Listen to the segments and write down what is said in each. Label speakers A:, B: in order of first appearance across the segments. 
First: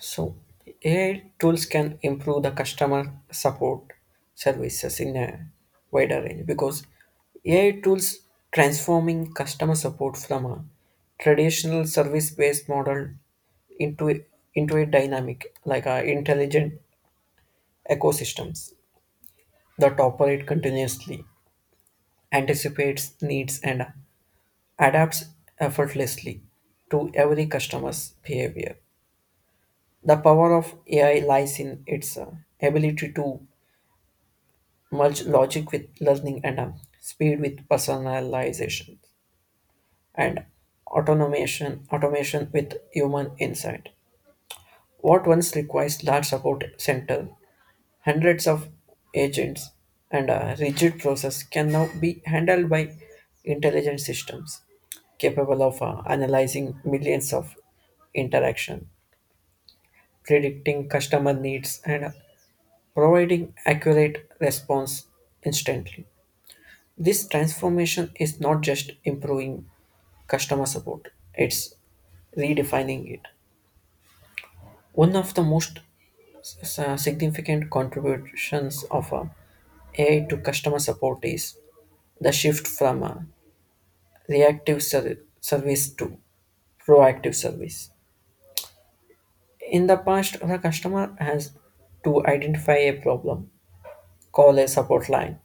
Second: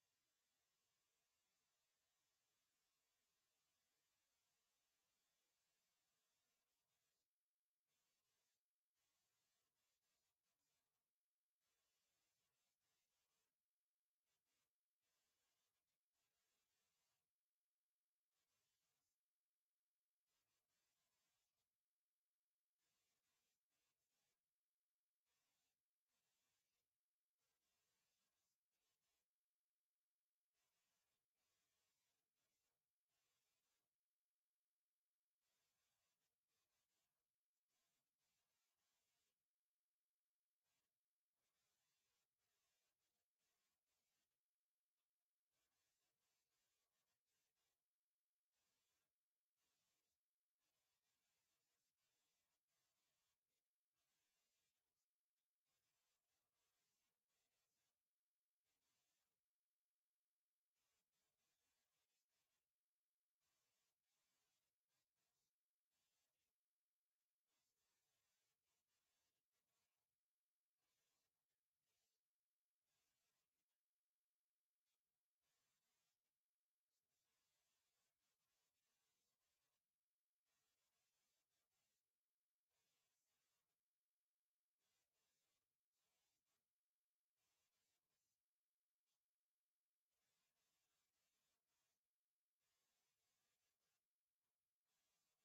A: So AI tools can improve the customer support services in a wider range because AI tools transforming customer support from a traditional service-based model into a, into a dynamic like a intelligent ecosystems that operate continuously, anticipates needs and adapts effortlessly to every customer's behavior. The power of AI lies in its ability to merge logic with learning and speed with personalization and automation with human insight what once requires large support center hundreds of agents and a rigid process can now be handled by intelligent systems capable of analyzing millions of interaction predicting customer needs and providing accurate response instantly. This transformation is not just improving customer support, it's redefining it. One of the most significant contributions of AI to customer support is the shift from reactive service to proactive service. In the past, the customer has to identify a problem, call a support line,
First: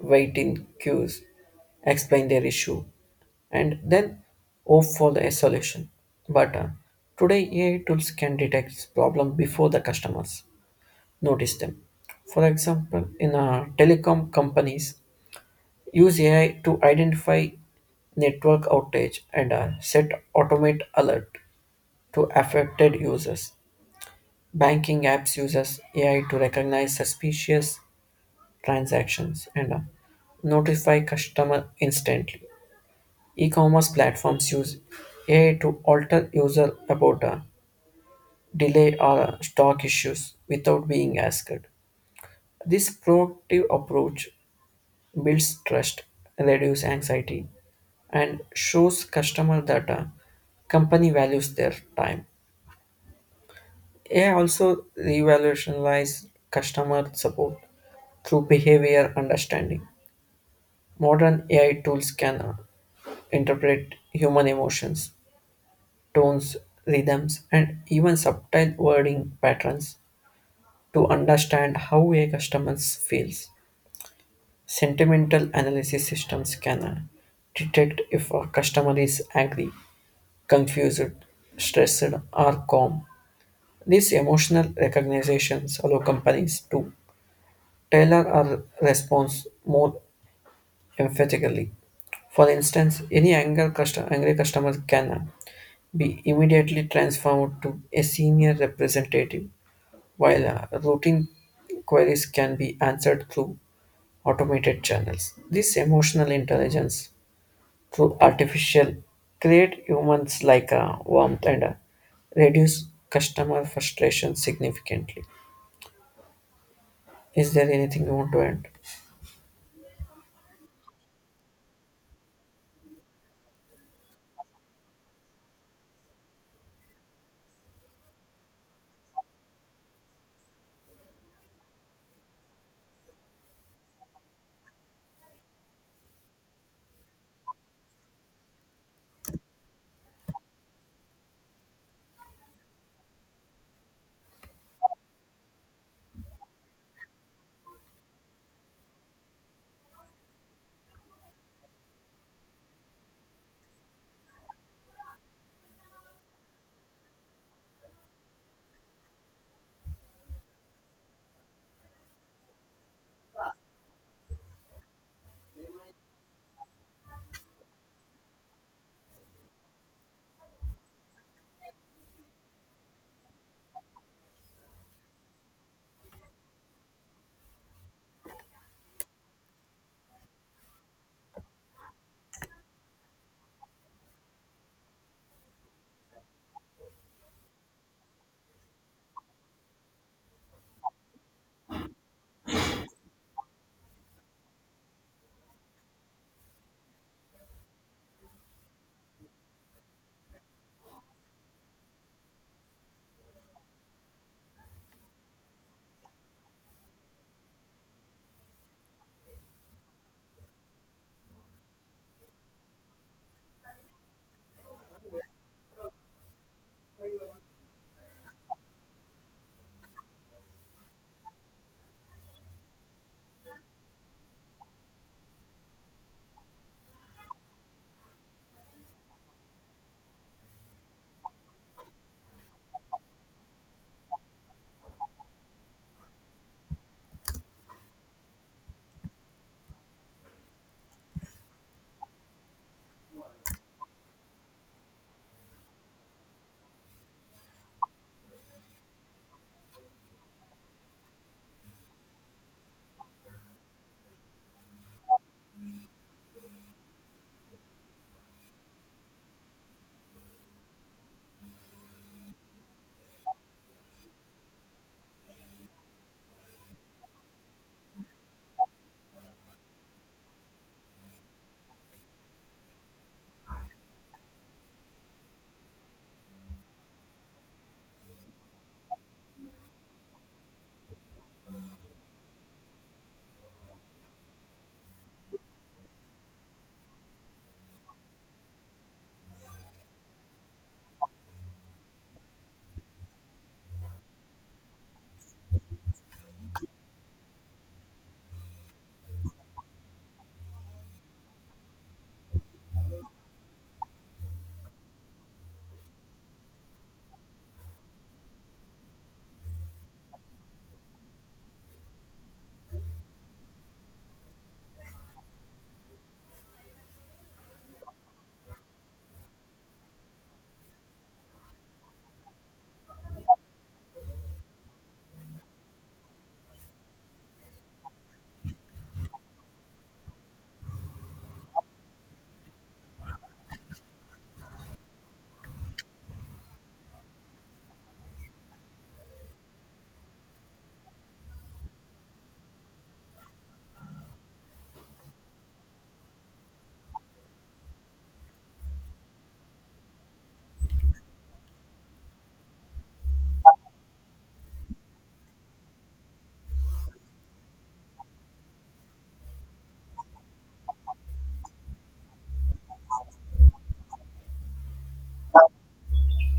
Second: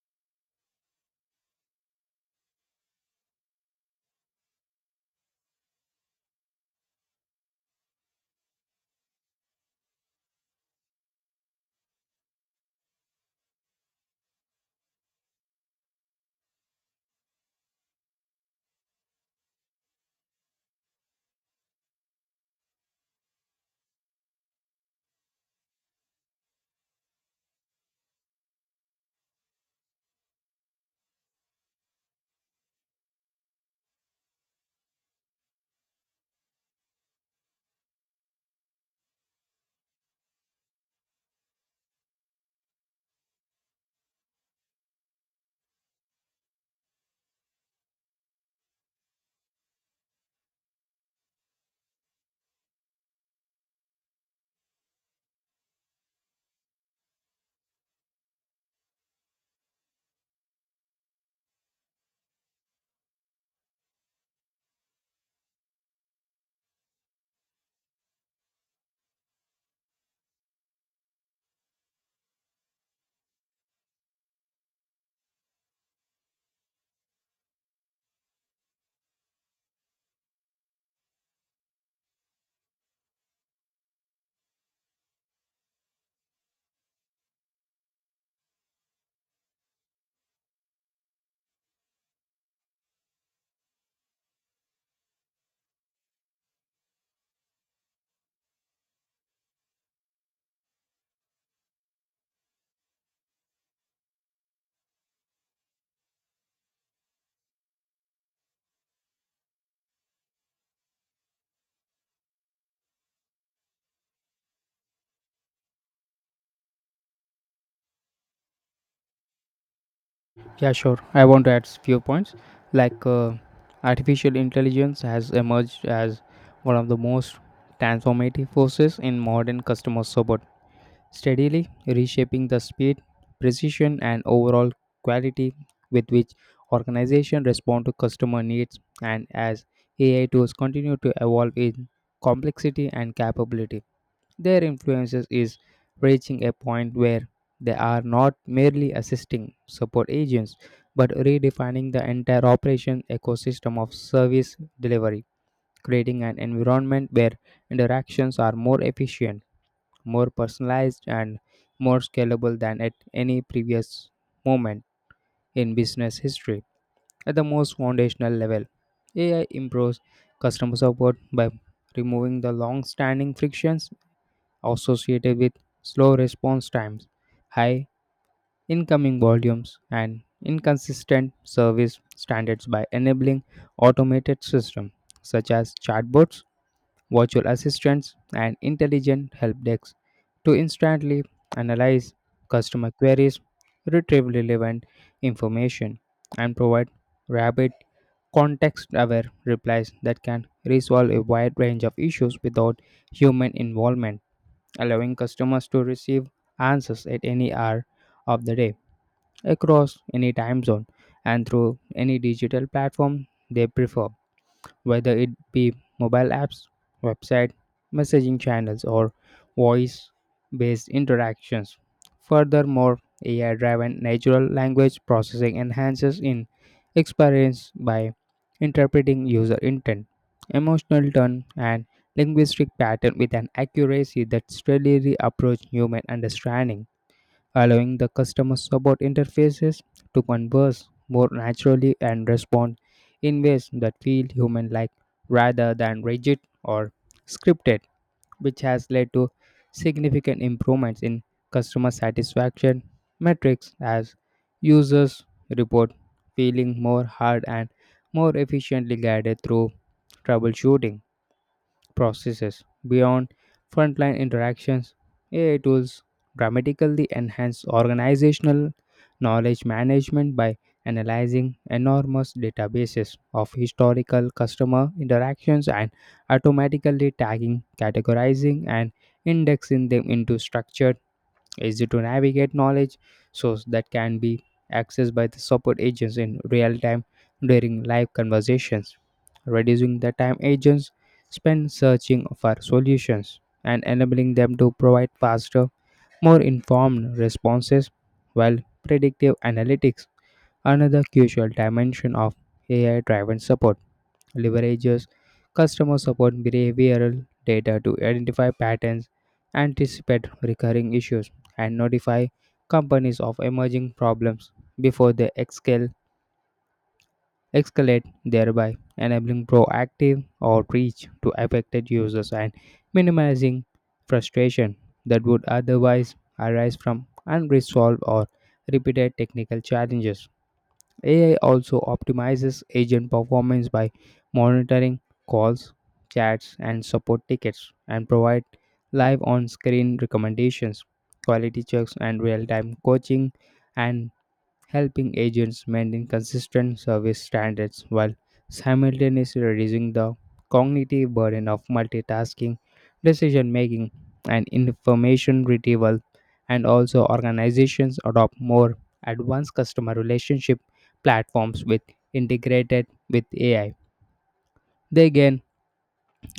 A: wait in queues, explain their issue, and then hope for the solution. But today, AI tools can detect problems before the customers notice them. For example, in telecom companies, use AI to identify network outage and set automate alert to affected users. Banking apps uses AI to recognize suspicious transactions and notify customer instantly. E-commerce platforms use AI to alter user about delay or stock issues without being asked. This proactive approach builds trust, reduces anxiety, and shows customer that a company values their time. AI also revolutionizes customer support through behavior understanding. Modern AI tools can interpret human emotions tones, rhythms, and even subtle wording patterns to understand how a customer feels. Sentimental analysis systems can detect if a customer is angry, confused, stressed, or calm. These emotional recognitions allow companies to tailor a response more emphatically. For instance, any angry customer can be immediately transformed to a senior representative while routine queries can be answered through automated channels. This emotional intelligence through artificial create humans like warmth and reduce customer frustration significantly. Is there anything you want to add?
B: Yeah, sure. I want to add few points. Like uh, Artificial intelligence has emerged as one of the most transformative forces in modern customer support, steadily reshaping the speed, precision, and overall quality with which organizations respond to customer needs. And as AI tools continue to evolve in complexity and capability, their influences is reaching a point where they are not merely assisting support agents but redefining the entire operation ecosystem of service delivery, creating an environment where interactions are more efficient, more personalized, and more scalable than at any previous moment in business history. At the most foundational level, AI improves customer support by removing the long standing frictions associated with slow response times, high incoming volumes, and inconsistent service standards by enabling automated systems such as chatbots, virtual assistants, and intelligent help desks to instantly analyze customer queries, retrieve relevant information, and provide rapid context aware replies that can resolve a wide range of issues without human involvement allowing customers to receive answers at any hour of the day, across any time zone, and through any digital platform they prefer whether it be mobile apps, website, messaging channels, or voice based interactions. Furthermore, AI driven natural language processing enhances in experience by interpreting user intent, emotional tone, and linguistic pattern with an accuracy that steadily approaches human understanding allowing the customer support interfaces to converse more naturally and respond in ways that feel human like rather than rigid or scripted, which has led to significant improvements in customer satisfaction metrics as users report feeling more hard and more efficiently guided through troubleshooting processes beyond frontline interactions. AI tools dramatically enhance organizational knowledge management by analyzing enormous databases of historical customer interactions and automatically tagging, categorizing, and indexing them into structured easy to navigate knowledge source that can be accessed by the support agents in real time during live conversations, reducing the time agents spend searching for solutions and enabling them to provide faster, more informed responses while predictive analytics, another crucial dimension of AI driven support leverages customer support behavioral data to identify patterns, anticipate recurring issues, and notify companies of emerging problems before they escalate, thereby enabling proactive outreach to affected users and minimizing frustration that would otherwise arise from unresolved or repeated technical challenges. AI also optimizes agent performance by monitoring calls, chats, and support tickets and provide live on-screen recommendations, quality checks, and real-time coaching and helping agents maintain consistent service standards while simultaneously reducing the cognitive burden of multitasking, decision making, and information retrieval. And also, organizations adopt more advanced customer relationship platforms with integrated with AI. They gain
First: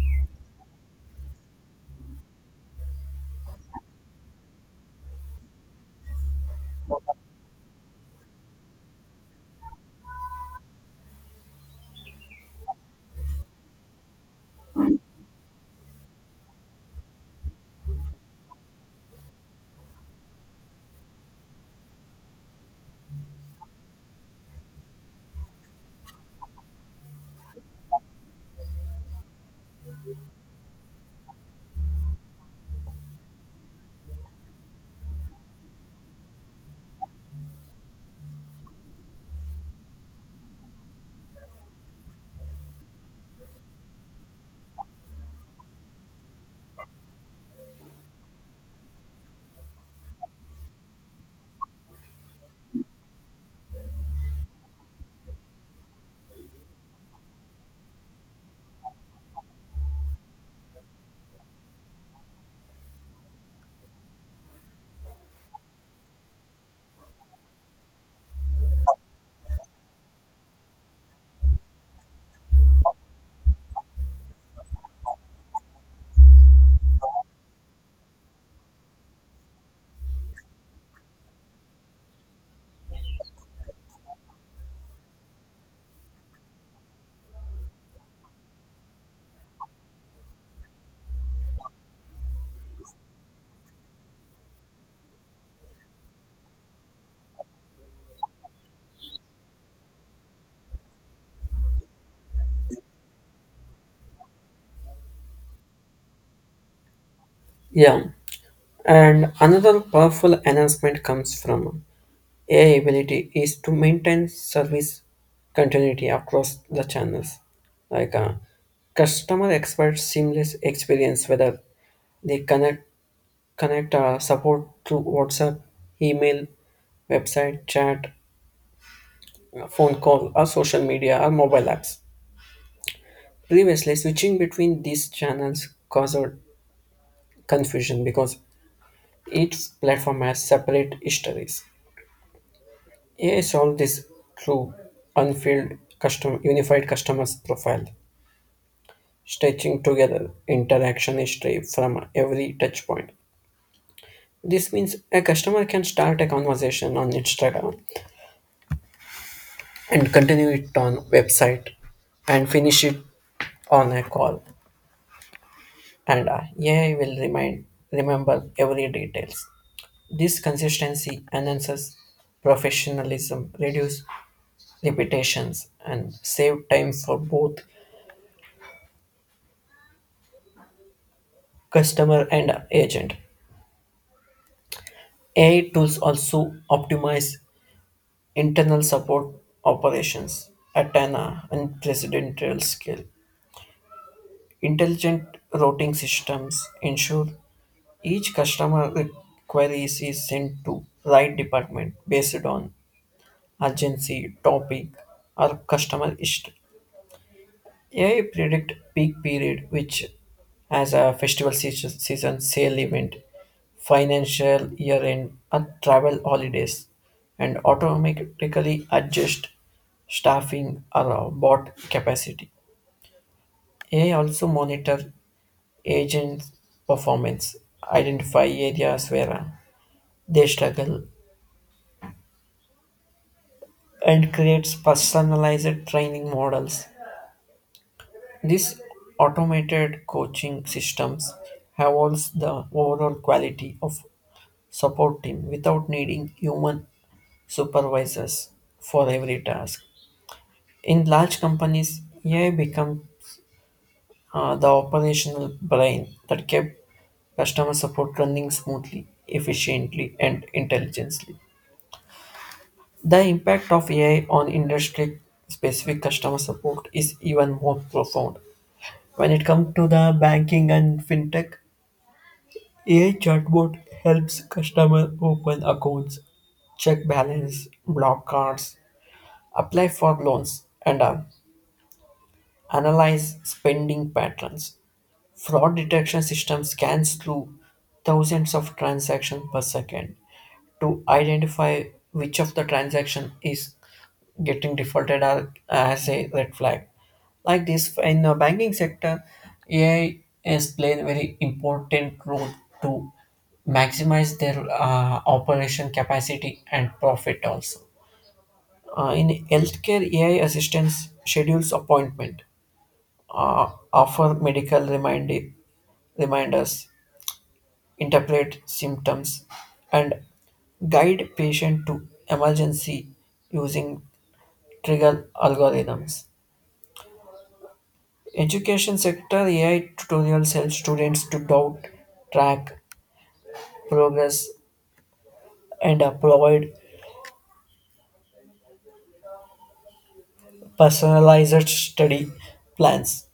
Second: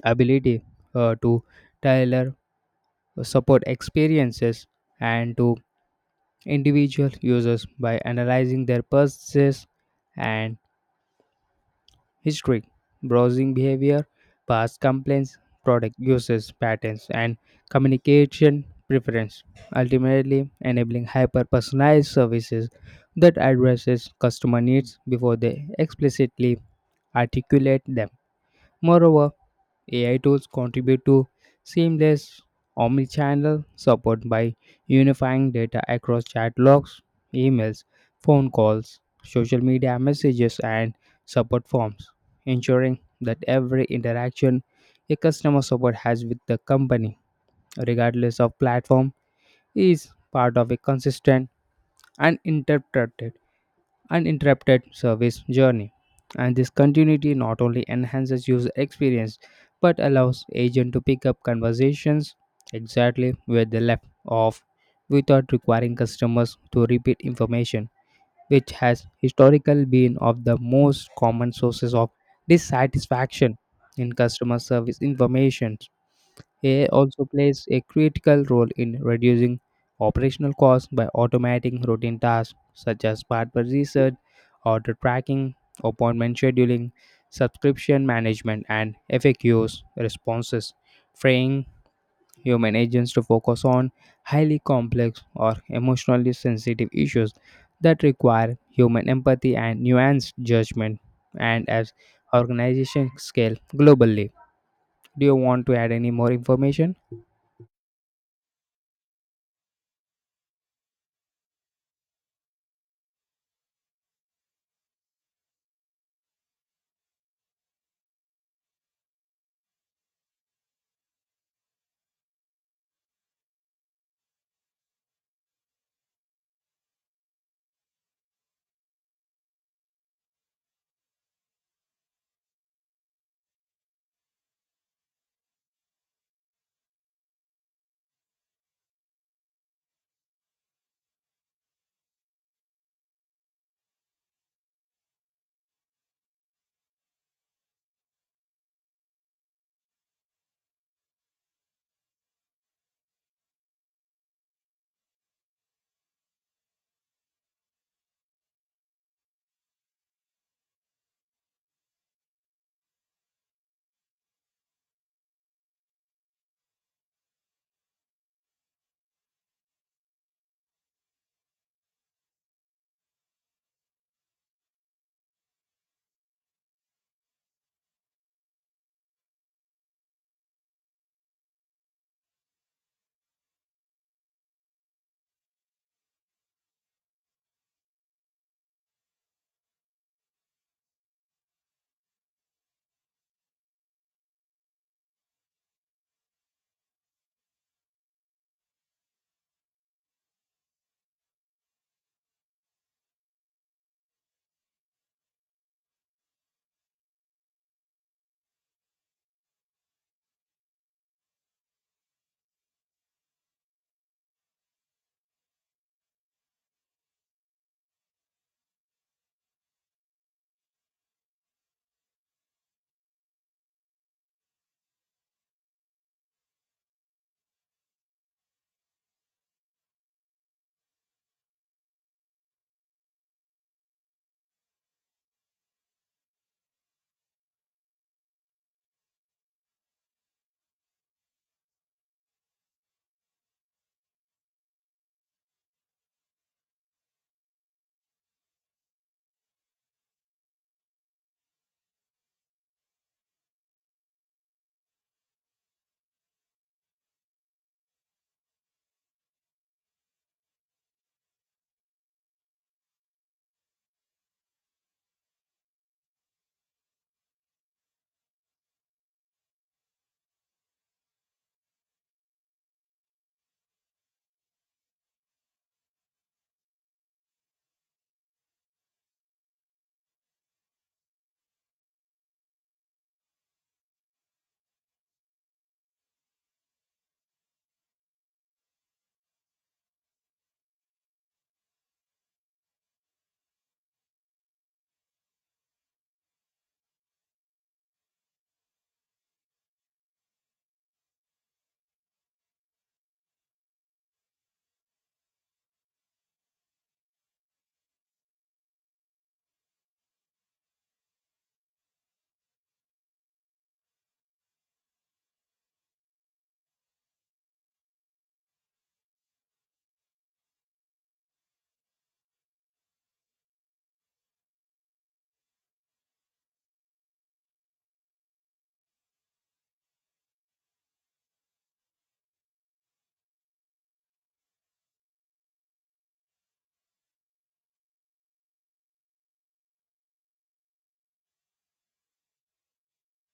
B: ability to tailor support experiences and to individual users by analyzing their purchases and history, browsing behavior, past complaints, product uses, patterns, and communication preference, ultimately enabling hyper-personalized services that addresses customer needs before they explicitly articulate them. Moreover, AI tools contribute to seamless omnichannel support by unifying data across chat logs, emails, phone calls, social media messages, and support forms, ensuring that every interaction a customer support has with the company, regardless of platform, is part of a consistent and uninterrupted service journey. And this continuity not only enhances user experience but allows agent to pick up conversations exactly where they left off without requiring customers to repeat information, which has historically been of the most common sources of dissatisfaction in customer service information. AI also plays a critical role in reducing operational costs by automating routine tasks such as barber research, order tracking, appointment scheduling, subscription management, and FAQs responses, freeing human agents to focus on highly complex or emotionally sensitive issues that require human empathy and nuanced judgment. And as organizations scale globally, do you want to add any more information?
A: Yeah, and another powerful enhancement comes from AI ability is to maintain service continuity across the channels, like uh, customer expert seamless experience whether they connect support through WhatsApp, email, website, chat, phone call, or social media or mobile apps. Previously, switching between these channels caused confusion because each platform has separate histories. AI solved this through unfilled custom unified customers profile, stitching together interaction history from every touch point. This means a customer can start a conversation on Instagram and continue it on website and finish it on a call and AI will remind remember every details. This consistency enhances professionalism, reduce repetitions and save time for both customer and agent. AI tools also optimize internal support operations at an unprecedented scale. Intelligent routing systems ensure each queries is sent to right department based on urgency, topic, or customer history. AI predict peak period, which as a festival season, season sale event, financial year end, or travel holidays, and automatically adjust staffing or bot capacity. AI also monitor agent performance, identify areas where they struggle, and creates personalized training models. These automated coaching systems have also the overall quality of support team without needing human supervisors for every task. In large companies, AI become the operational brain that kept customer support running smoothly, efficiently, and intelligently. The impact of AI on industry specific customer support is even more profound. When it comes to the banking and fintech, AI chatbot helps customer open accounts, check balance, block cards, apply for loans, and analyze spending patterns. Fraud detection system scans through thousands of transactions per second, to identify which of the transaction is getting defaulted are- as a red flag. Like this, in the banking sector, AI is playing a very important role to maximize their operation capacity and profit also. In healthcare, AI assistance schedules appointment, offer medical reminders, interpret symptoms, and guide patient to emergency using trigger algorithms. Education sector AI tutorials help students to doubt, track progress, and provide personalized study plans.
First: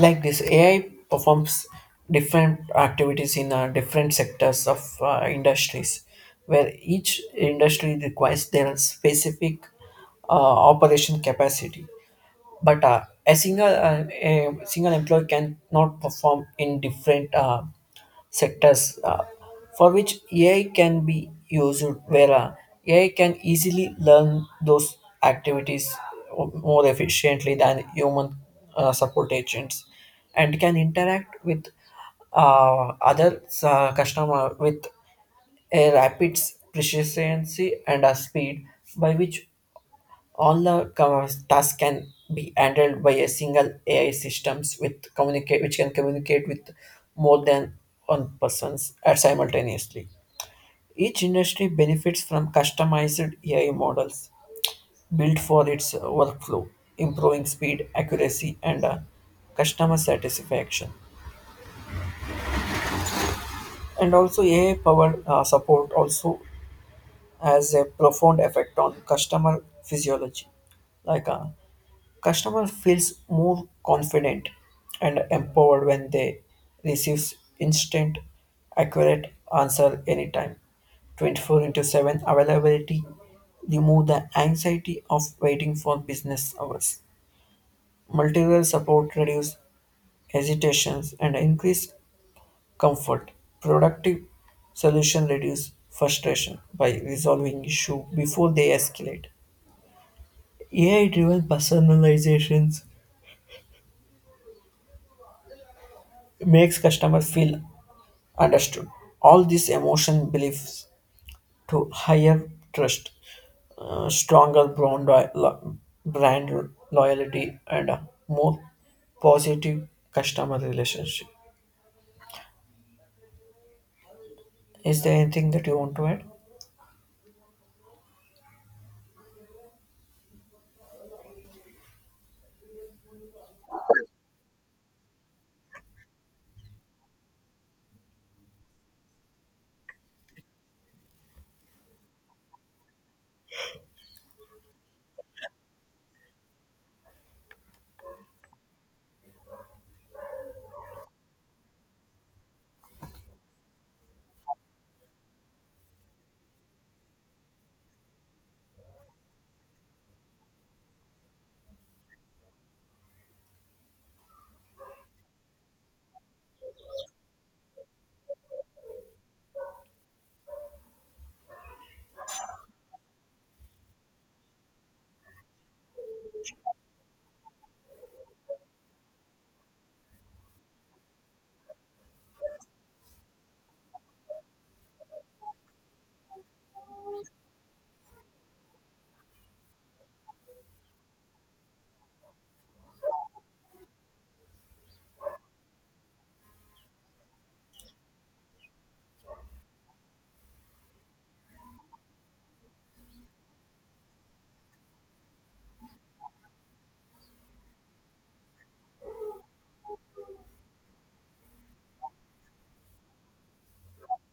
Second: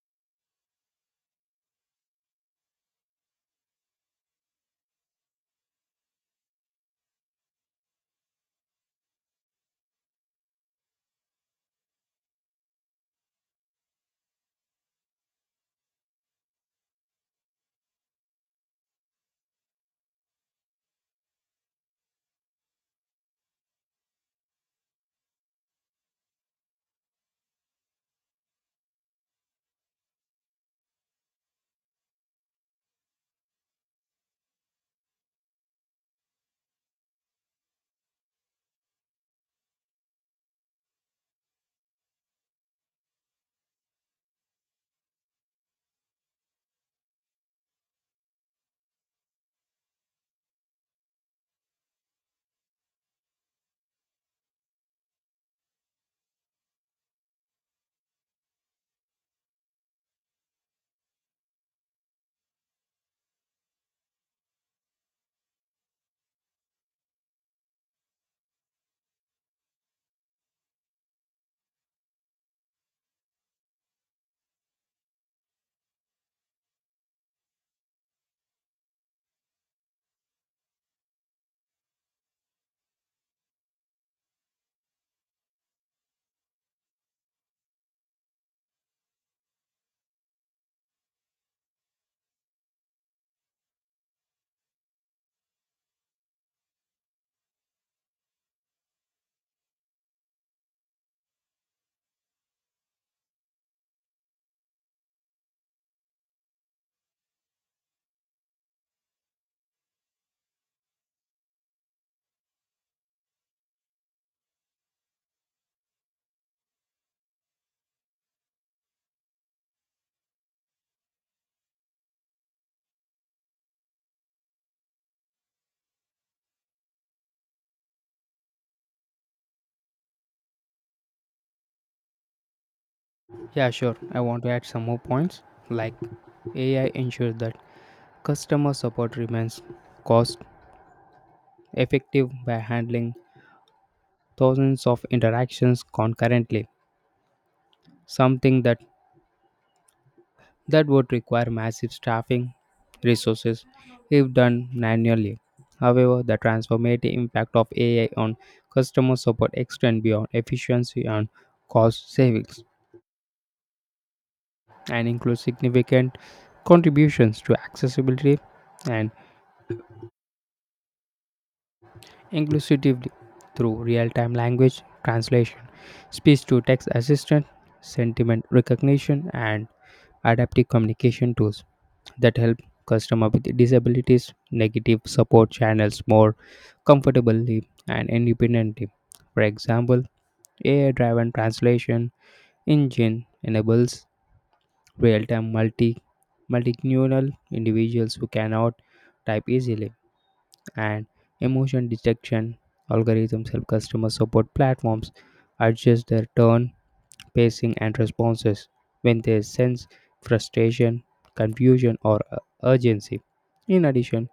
A: Like this, AI performs different activities in different sectors of industries, where each industry requires their specific uh, operation capacity. But a single employee cannot perform in different sectors for which AI can be used where AI can easily learn those activities more efficiently than human support agents and can interact with other customer with a rapid proficiency and a speed by which all the tasks can be handled by a single AI systems with communicate which can communicate with more than one persons at simultaneously. Each industry benefits from customized AI models built for its workflow, improving speed, accuracy, and customer satisfaction. And also, AI powered support also has a profound effect on customer physiology, like uh, customer feels more confident and empowered when they receives instant, accurate answer anytime. 24 into 7 availability remove the anxiety of waiting for business hours. Multiple support reduce hesitations and increase comfort. Productive solution reduce frustration by resolving issue before they escalate. AI-driven personalizations makes customers feel understood. All these emotion beliefs to higher trust, stronger brand, brand loyalty, and a more positive customer relationship. Is there anything that you want to add?
B: Yeah, sure. I want to add some more points like AI ensures that customer support remains cost effective by handling thousands of interactions concurrently, something that would require massive staffing resources if done manually. However, the transformative impact of AI on customer support extends beyond efficiency and cost savings and includes significant contributions to accessibility and inclusively through real time language translation, speech to text assistant, sentiment recognition, and adaptive communication tools that help customers with disabilities negative support channels more comfortably and independently. For example, AI driven translation engine enables real time multilingual individuals who cannot type easily and emotion detection algorithms help customer support platforms adjust their tone, pacing, and responses when they sense frustration, confusion, or urgency. In addition,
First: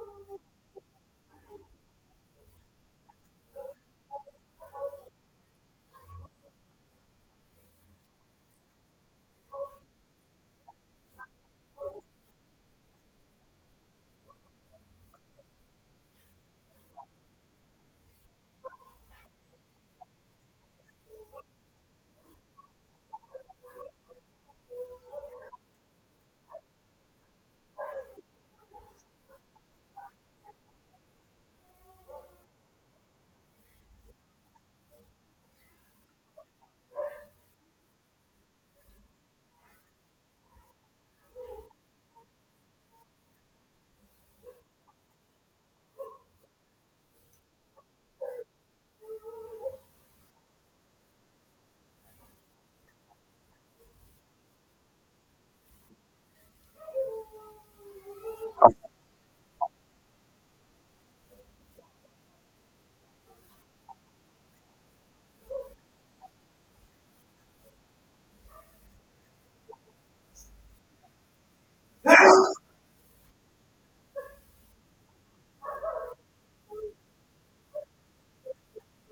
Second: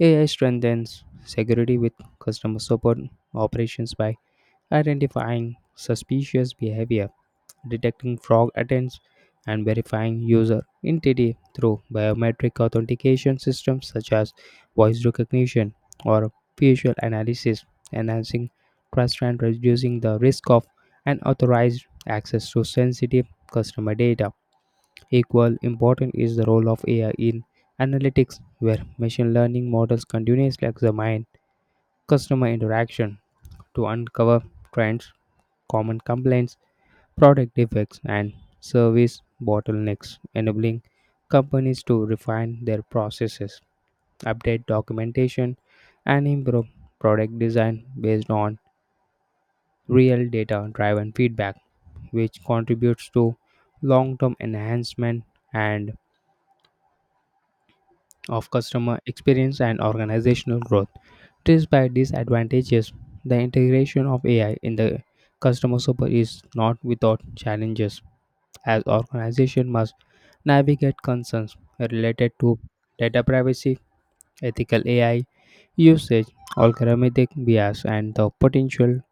B: AI strengthens security with customer support operations by identifying suspicious behavior detecting fraud attempts, and verifying user identity through biometric authentication systems such as voice recognition or facial analysis, enhancing trust and reducing the risk of unauthorized access to sensitive customer data. Equal important is the role of AI in analytics, where machine learning models continuously examine customer interaction to uncover trends, common complaints, product defects, and service bottlenecks, enabling companies to refine their processes, update documentation, and improve product design based on real data driven feedback, which contributes to long term enhancement and of customer experience and organizational growth. Despite these advantages, the integration of AI in the customer support is not without challenges, as organizations must navigate concerns related to data privacy, ethical AI usage, algorithmic bias, and the potential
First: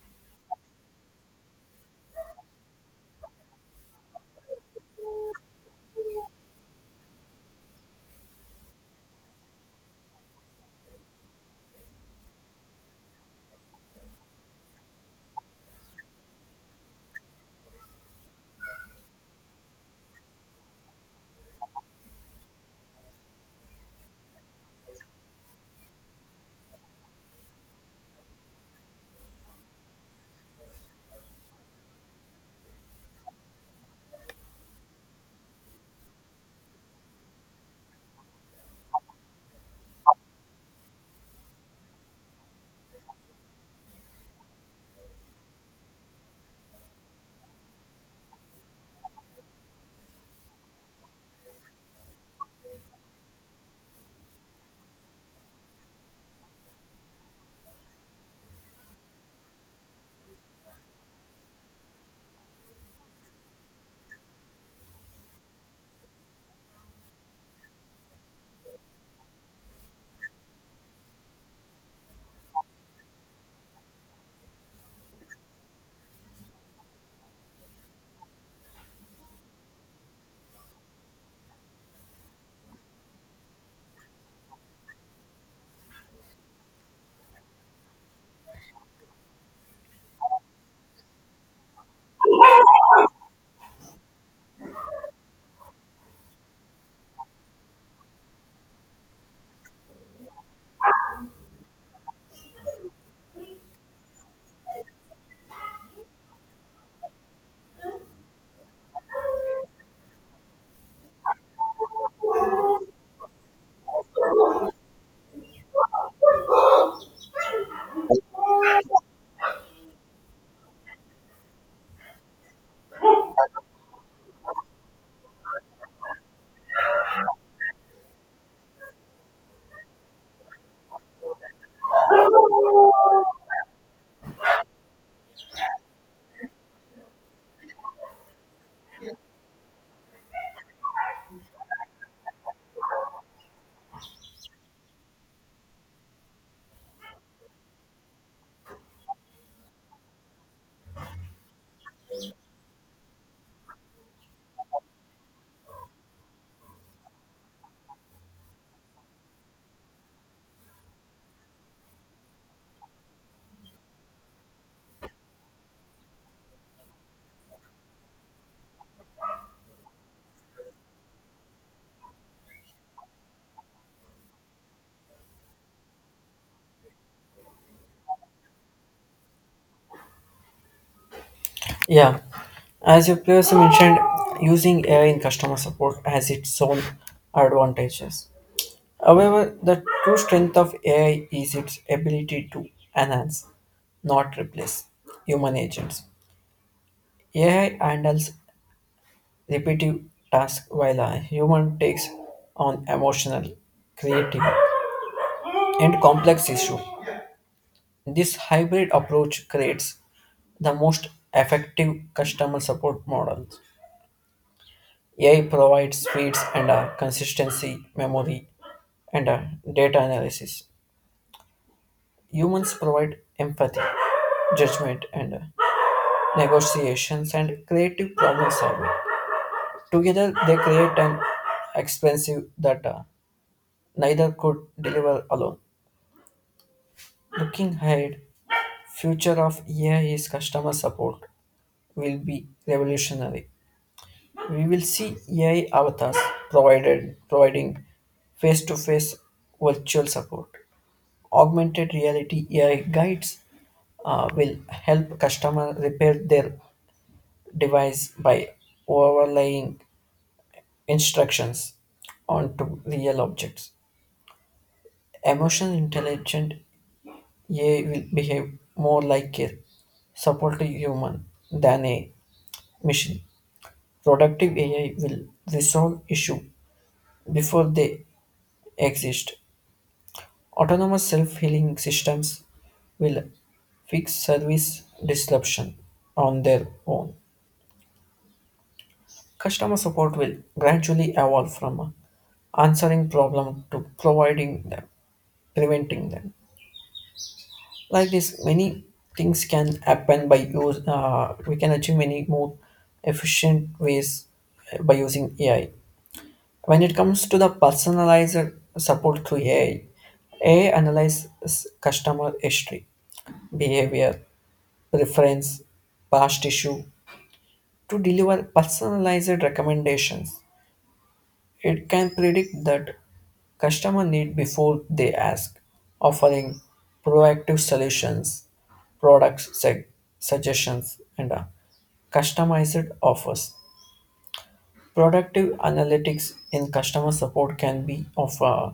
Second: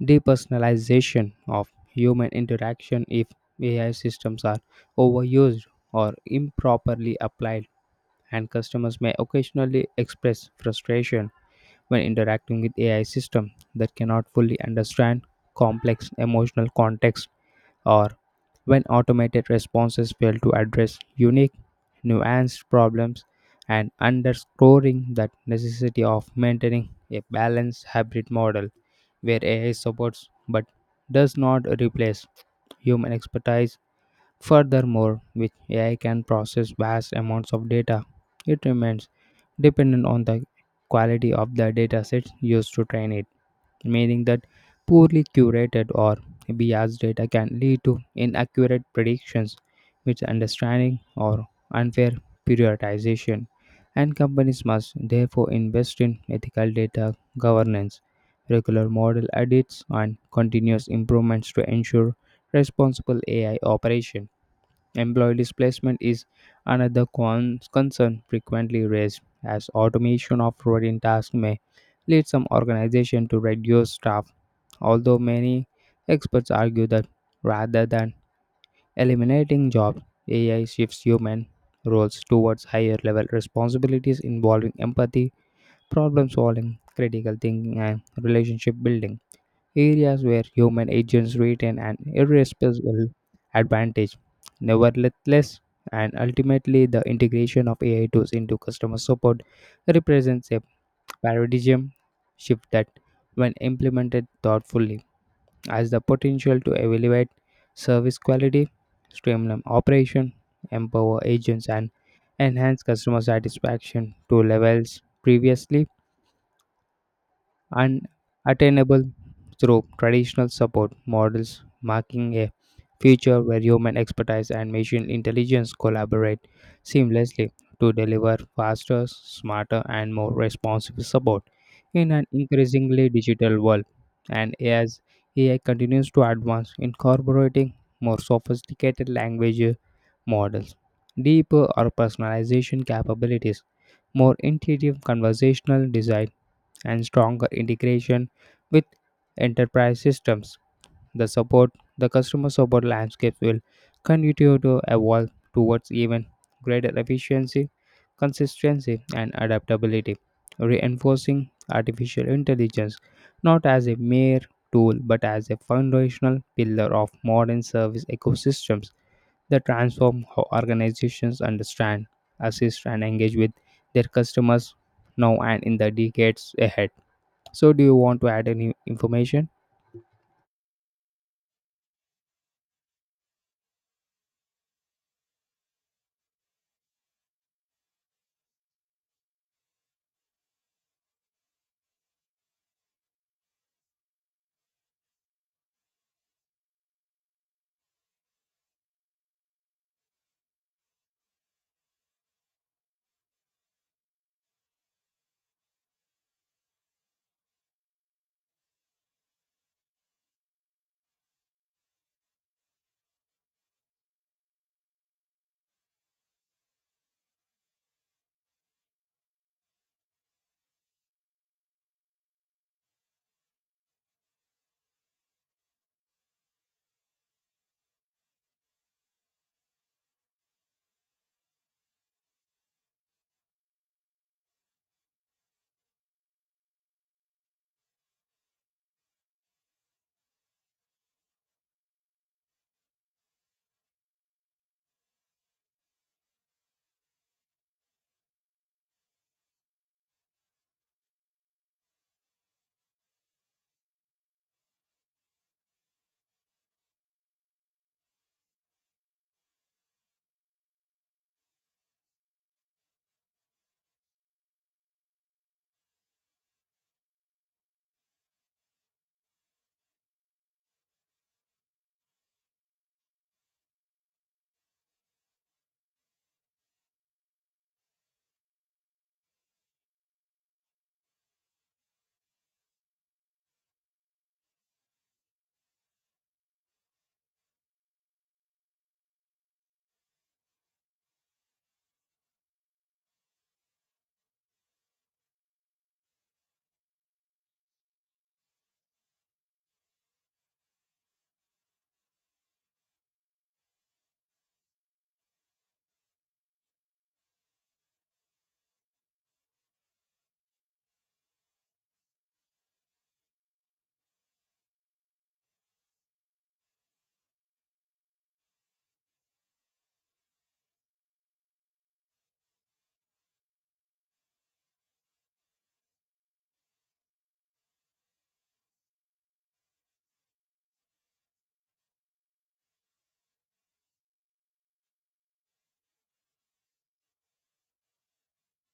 B: depersonalization of human interaction if AI systems are overused or improperly applied. And customers may occasionally express frustration when interacting with AI systems that cannot fully understand complex emotional context or when automated responses fail to address unique, nuanced problems and underscoring the necessity of maintaining a balanced hybrid model where AI supports but does not replace human expertise. Furthermore, which AI can process vast amounts of data, it remains dependent on the quality of the datasets used to train it meaning that poorly curated or biased data can lead to inaccurate predictions, misunderstanding, or unfair prioritization. And companies must therefore invest in ethical data governance, regular model edits, and continuous improvements to ensure responsible AI operation. Employee displacement is another concern frequently raised, as automation of routine tasks may lead some organizations to reduce staff, although many experts argue that rather than eliminating jobs, AI shifts human roles towards higher level responsibilities involving empathy, problem solving, critical thinking, and relationship building areas where human agents retain an irrepressible advantage. Nevertheless, and ultimately, the integration of AI tools into customer support represents a paradigm shift that, when implemented thoughtfully, has the potential to elevate service quality, streamline operation, empower agents, and enhance customer satisfaction to levels previously and attainable through traditional support models, marking a future where human expertise and machine intelligence collaborate seamlessly to deliver faster, smarter, and more responsive support in an increasingly digital world. And as AI continues to advance, incorporating more sophisticated language models, deeper or personalization capabilities, more intuitive conversational design and stronger integration with enterprise systems. The support, the customer support landscape will continue to evolve towards even greater efficiency, consistency, and adaptability, reinforcing artificial intelligence not as a mere tool but as a foundational pillar of modern service ecosystems that transform how organizations understand, assist, and engage with their customers now and in the decades ahead. So, do you want to add any information?
A: Yeah. As you previously mentioned, using AI in customer support has its own advantages. However, the true strength of AI is its ability to enhance, not replace, human agents. AI handles repetitive task while a human takes on emotional, creative, and complex issue. This hybrid approach creates the most effective customer support model. AI provides speeds and a consistency, memory, and a data analysis. Humans provide empathy, judgment, and negotiations and creative problem solving. Together, they create an expensive that neither could deliver alone. Looking ahead, future of AI is customer support will be revolutionary. We will see AI avatars provided providing face-to-face virtual support. Augmented reality AI guides will help customer repair their device by overlaying instructions onto real objects. Emotional intelligent AI will behave more like a support to human than a mission. Productive AI will resolve issue before they exist. Autonomous self-healing systems will fix service disruption on their own. Customer support will gradually evolve from answering problem to providing them, preventing them. Like this, many things can happen by use. We can achieve many more efficient ways by using AI. When it comes to the personalized support through AI, AI analyzes customer history, behavior, preference, past issue to deliver personalized recommendations. It can predict that customer need before they ask, offering proactive solutions, product seg- suggestions, and customized offers. Productive analytics in customer support can be of uh,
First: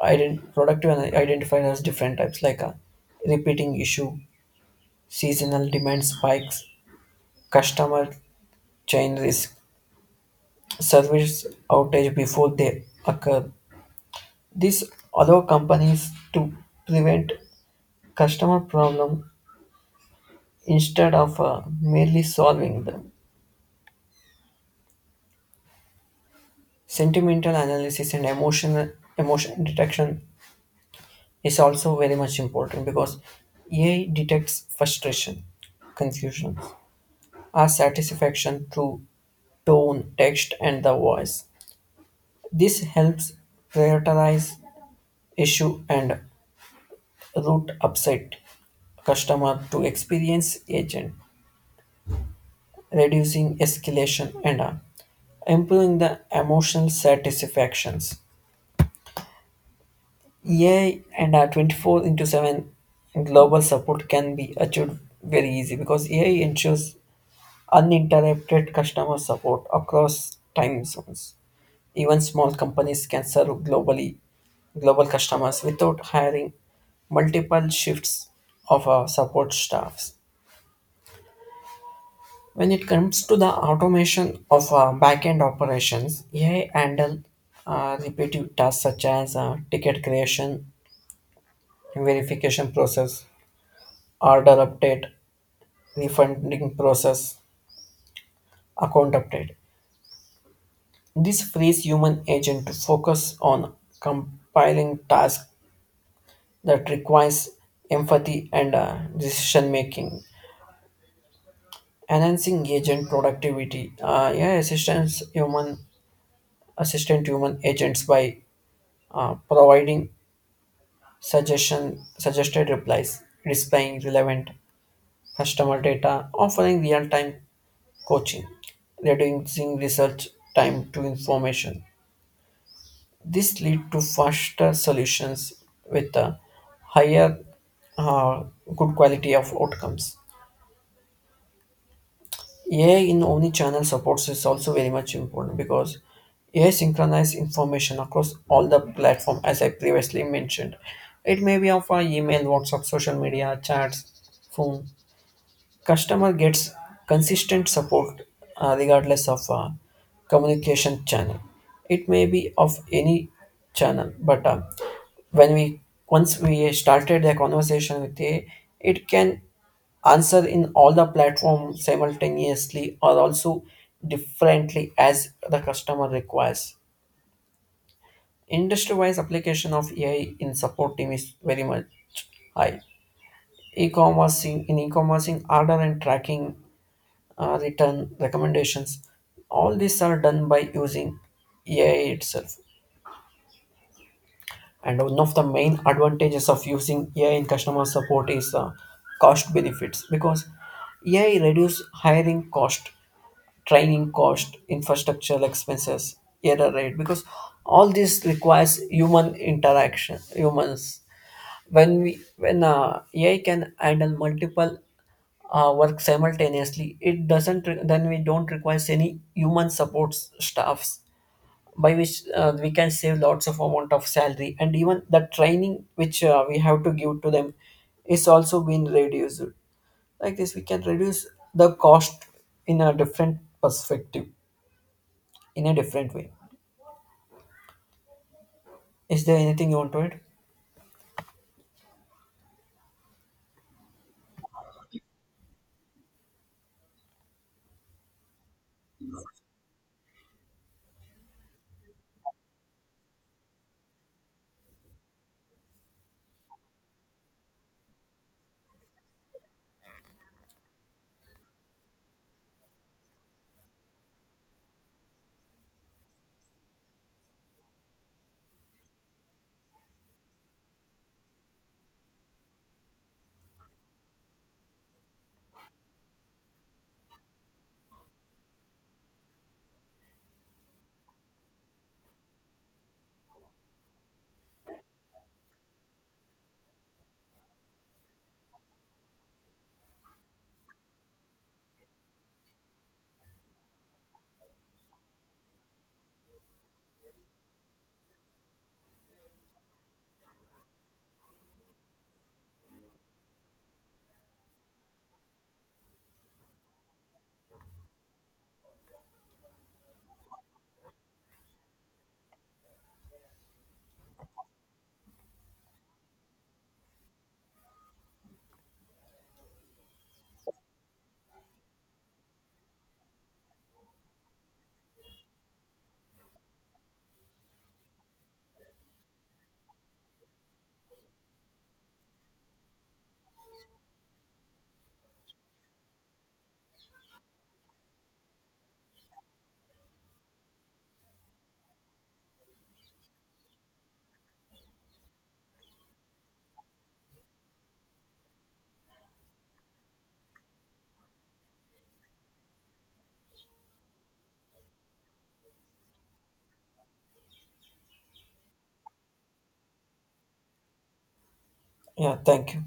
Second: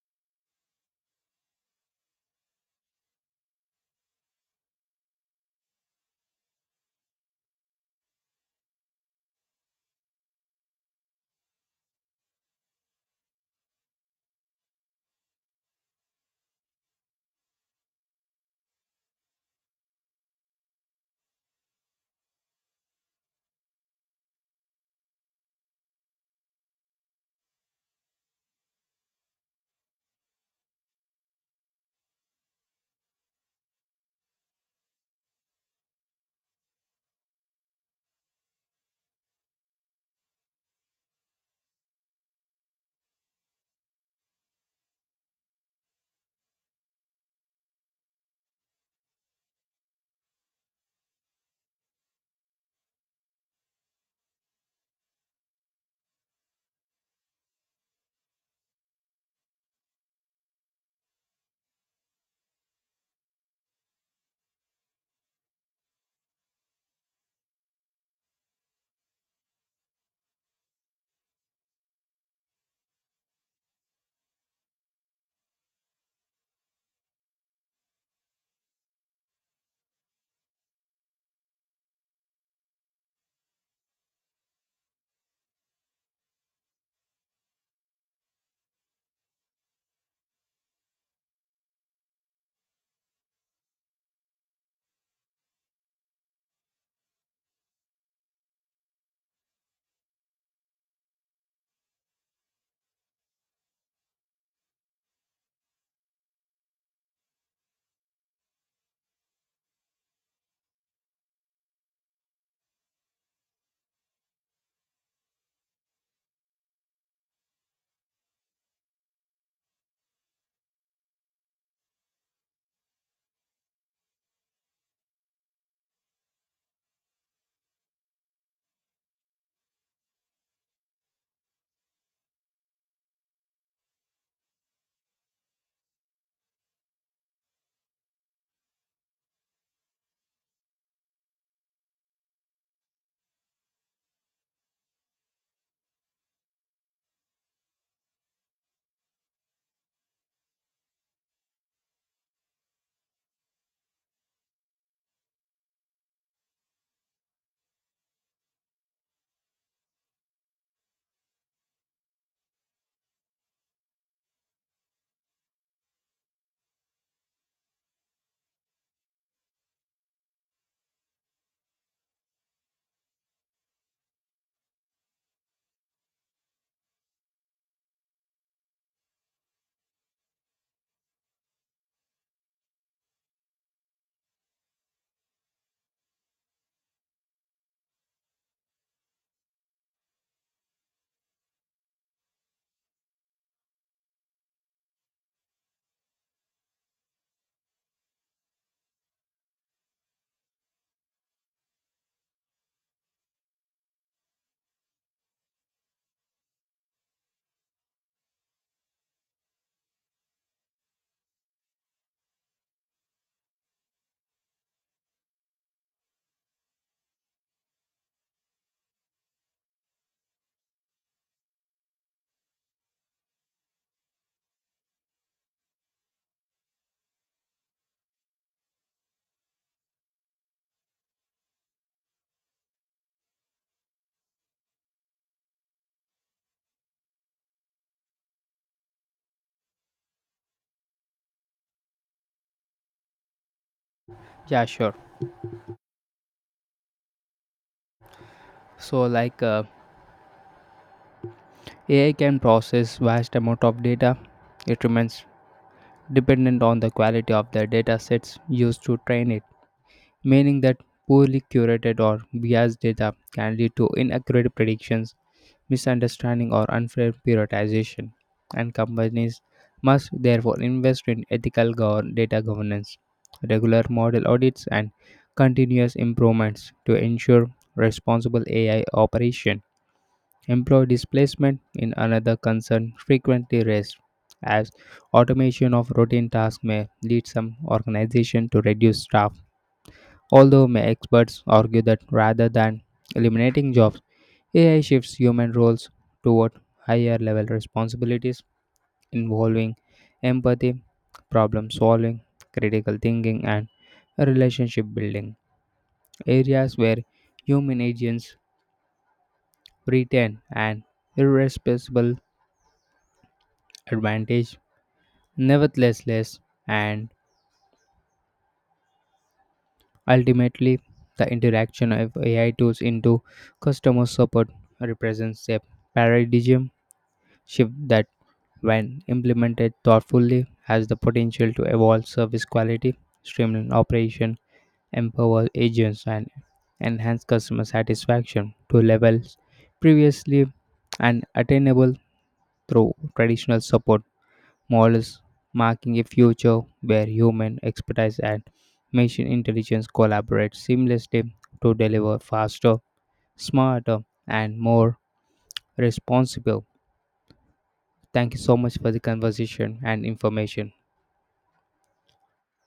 A: Ident- productive and identified as different types like a repeating issue, seasonal demand spikes, customer chain risk, service outage before they occur. This allow companies to prevent customer problem instead of merely solving them. Sentimental analysis and emotion detection is also very much important because AI detects frustration, confusion, our satisfaction through tone, text, and the voice. This helps prioritize issue and route upset customer to experience agent, reducing escalation and improving the emotional satisfactions. AI and our 24 into 7 global support can be achieved very easy because AI ensures uninterrupted customer support across time zones. Even small companies can serve globally global customers without hiring multiple shifts of support staffs. When it comes to the automation of back-end operations, AI handle repetitive tasks such as ticket creation, verification process, order update, refunding process, account update. This frees human agent to focus on compiling tasks that requires empathy and decision making enhancing agent productivity yeah assistance human assistant human agents by providing suggestion suggested replies displaying relevant customer data offering real-time coaching reducing research time to information this lead to faster solutions with a higher uh, good quality of outcomes. AI in omni-channel supports is also very much important because AI synchronizes information across all the platform as I previously mentioned. It may be of our email, WhatsApp, social media, chats, phone, customer gets consistent support regardless of communication channel it may be of any channel but when we once we started the conversation with AI, it can answer in all the platforms simultaneously or also differently as the customer requires industry wise application of AI in support team is very much high e-commerce in e-commerce in order and tracking return recommendations. All these are done by using AI itself. And one of the main advantages of using AI in customer support is cost benefits because AI reduce hiring cost, training cost, infrastructure expenses, error rate because all this requires human interaction, humans. When AI can handle multiple work simultaneously it doesn't re- then we don't require any human support staffs by which we can save lots of amount of salary and even the training which we have to give to them is also been reduced like this we can reduce the cost in a different perspective in a different way. Is there anything you want to add?
B: Yeah, sure. So, AI can process vast amount of data. It remains dependent on the quality of the data sets used to train it, meaning that poorly curated or biased data can lead to inaccurate predictions misunderstanding, or unfair prioritization, and companies must therefore invest in ethical data governance, regular model audits, and continuous improvements to ensure responsible AI operation. Employee displacement in another concern frequently raised as automation of routine tasks may lead some organization to reduce staff although may experts argue that rather than eliminating jobs AI shifts human roles toward higher level responsibilities involving empathy, problem solving, critical thinking, and relationship building, areas where human agents retain an irrepressible advantage. Nevertheless, less and ultimately, the interaction of AI tools into customer support represents a paradigm shift that when implemented thoughtfully, has the potential to evolve service quality, streamline operation, empower agents, and enhance customer satisfaction to levels previously unattainable through traditional support models, marking a future where human expertise and machine intelligence collaborate seamlessly to deliver faster, smarter, and more responsible. Thank you so much for the conversation and information.
A: Yeah, thank you.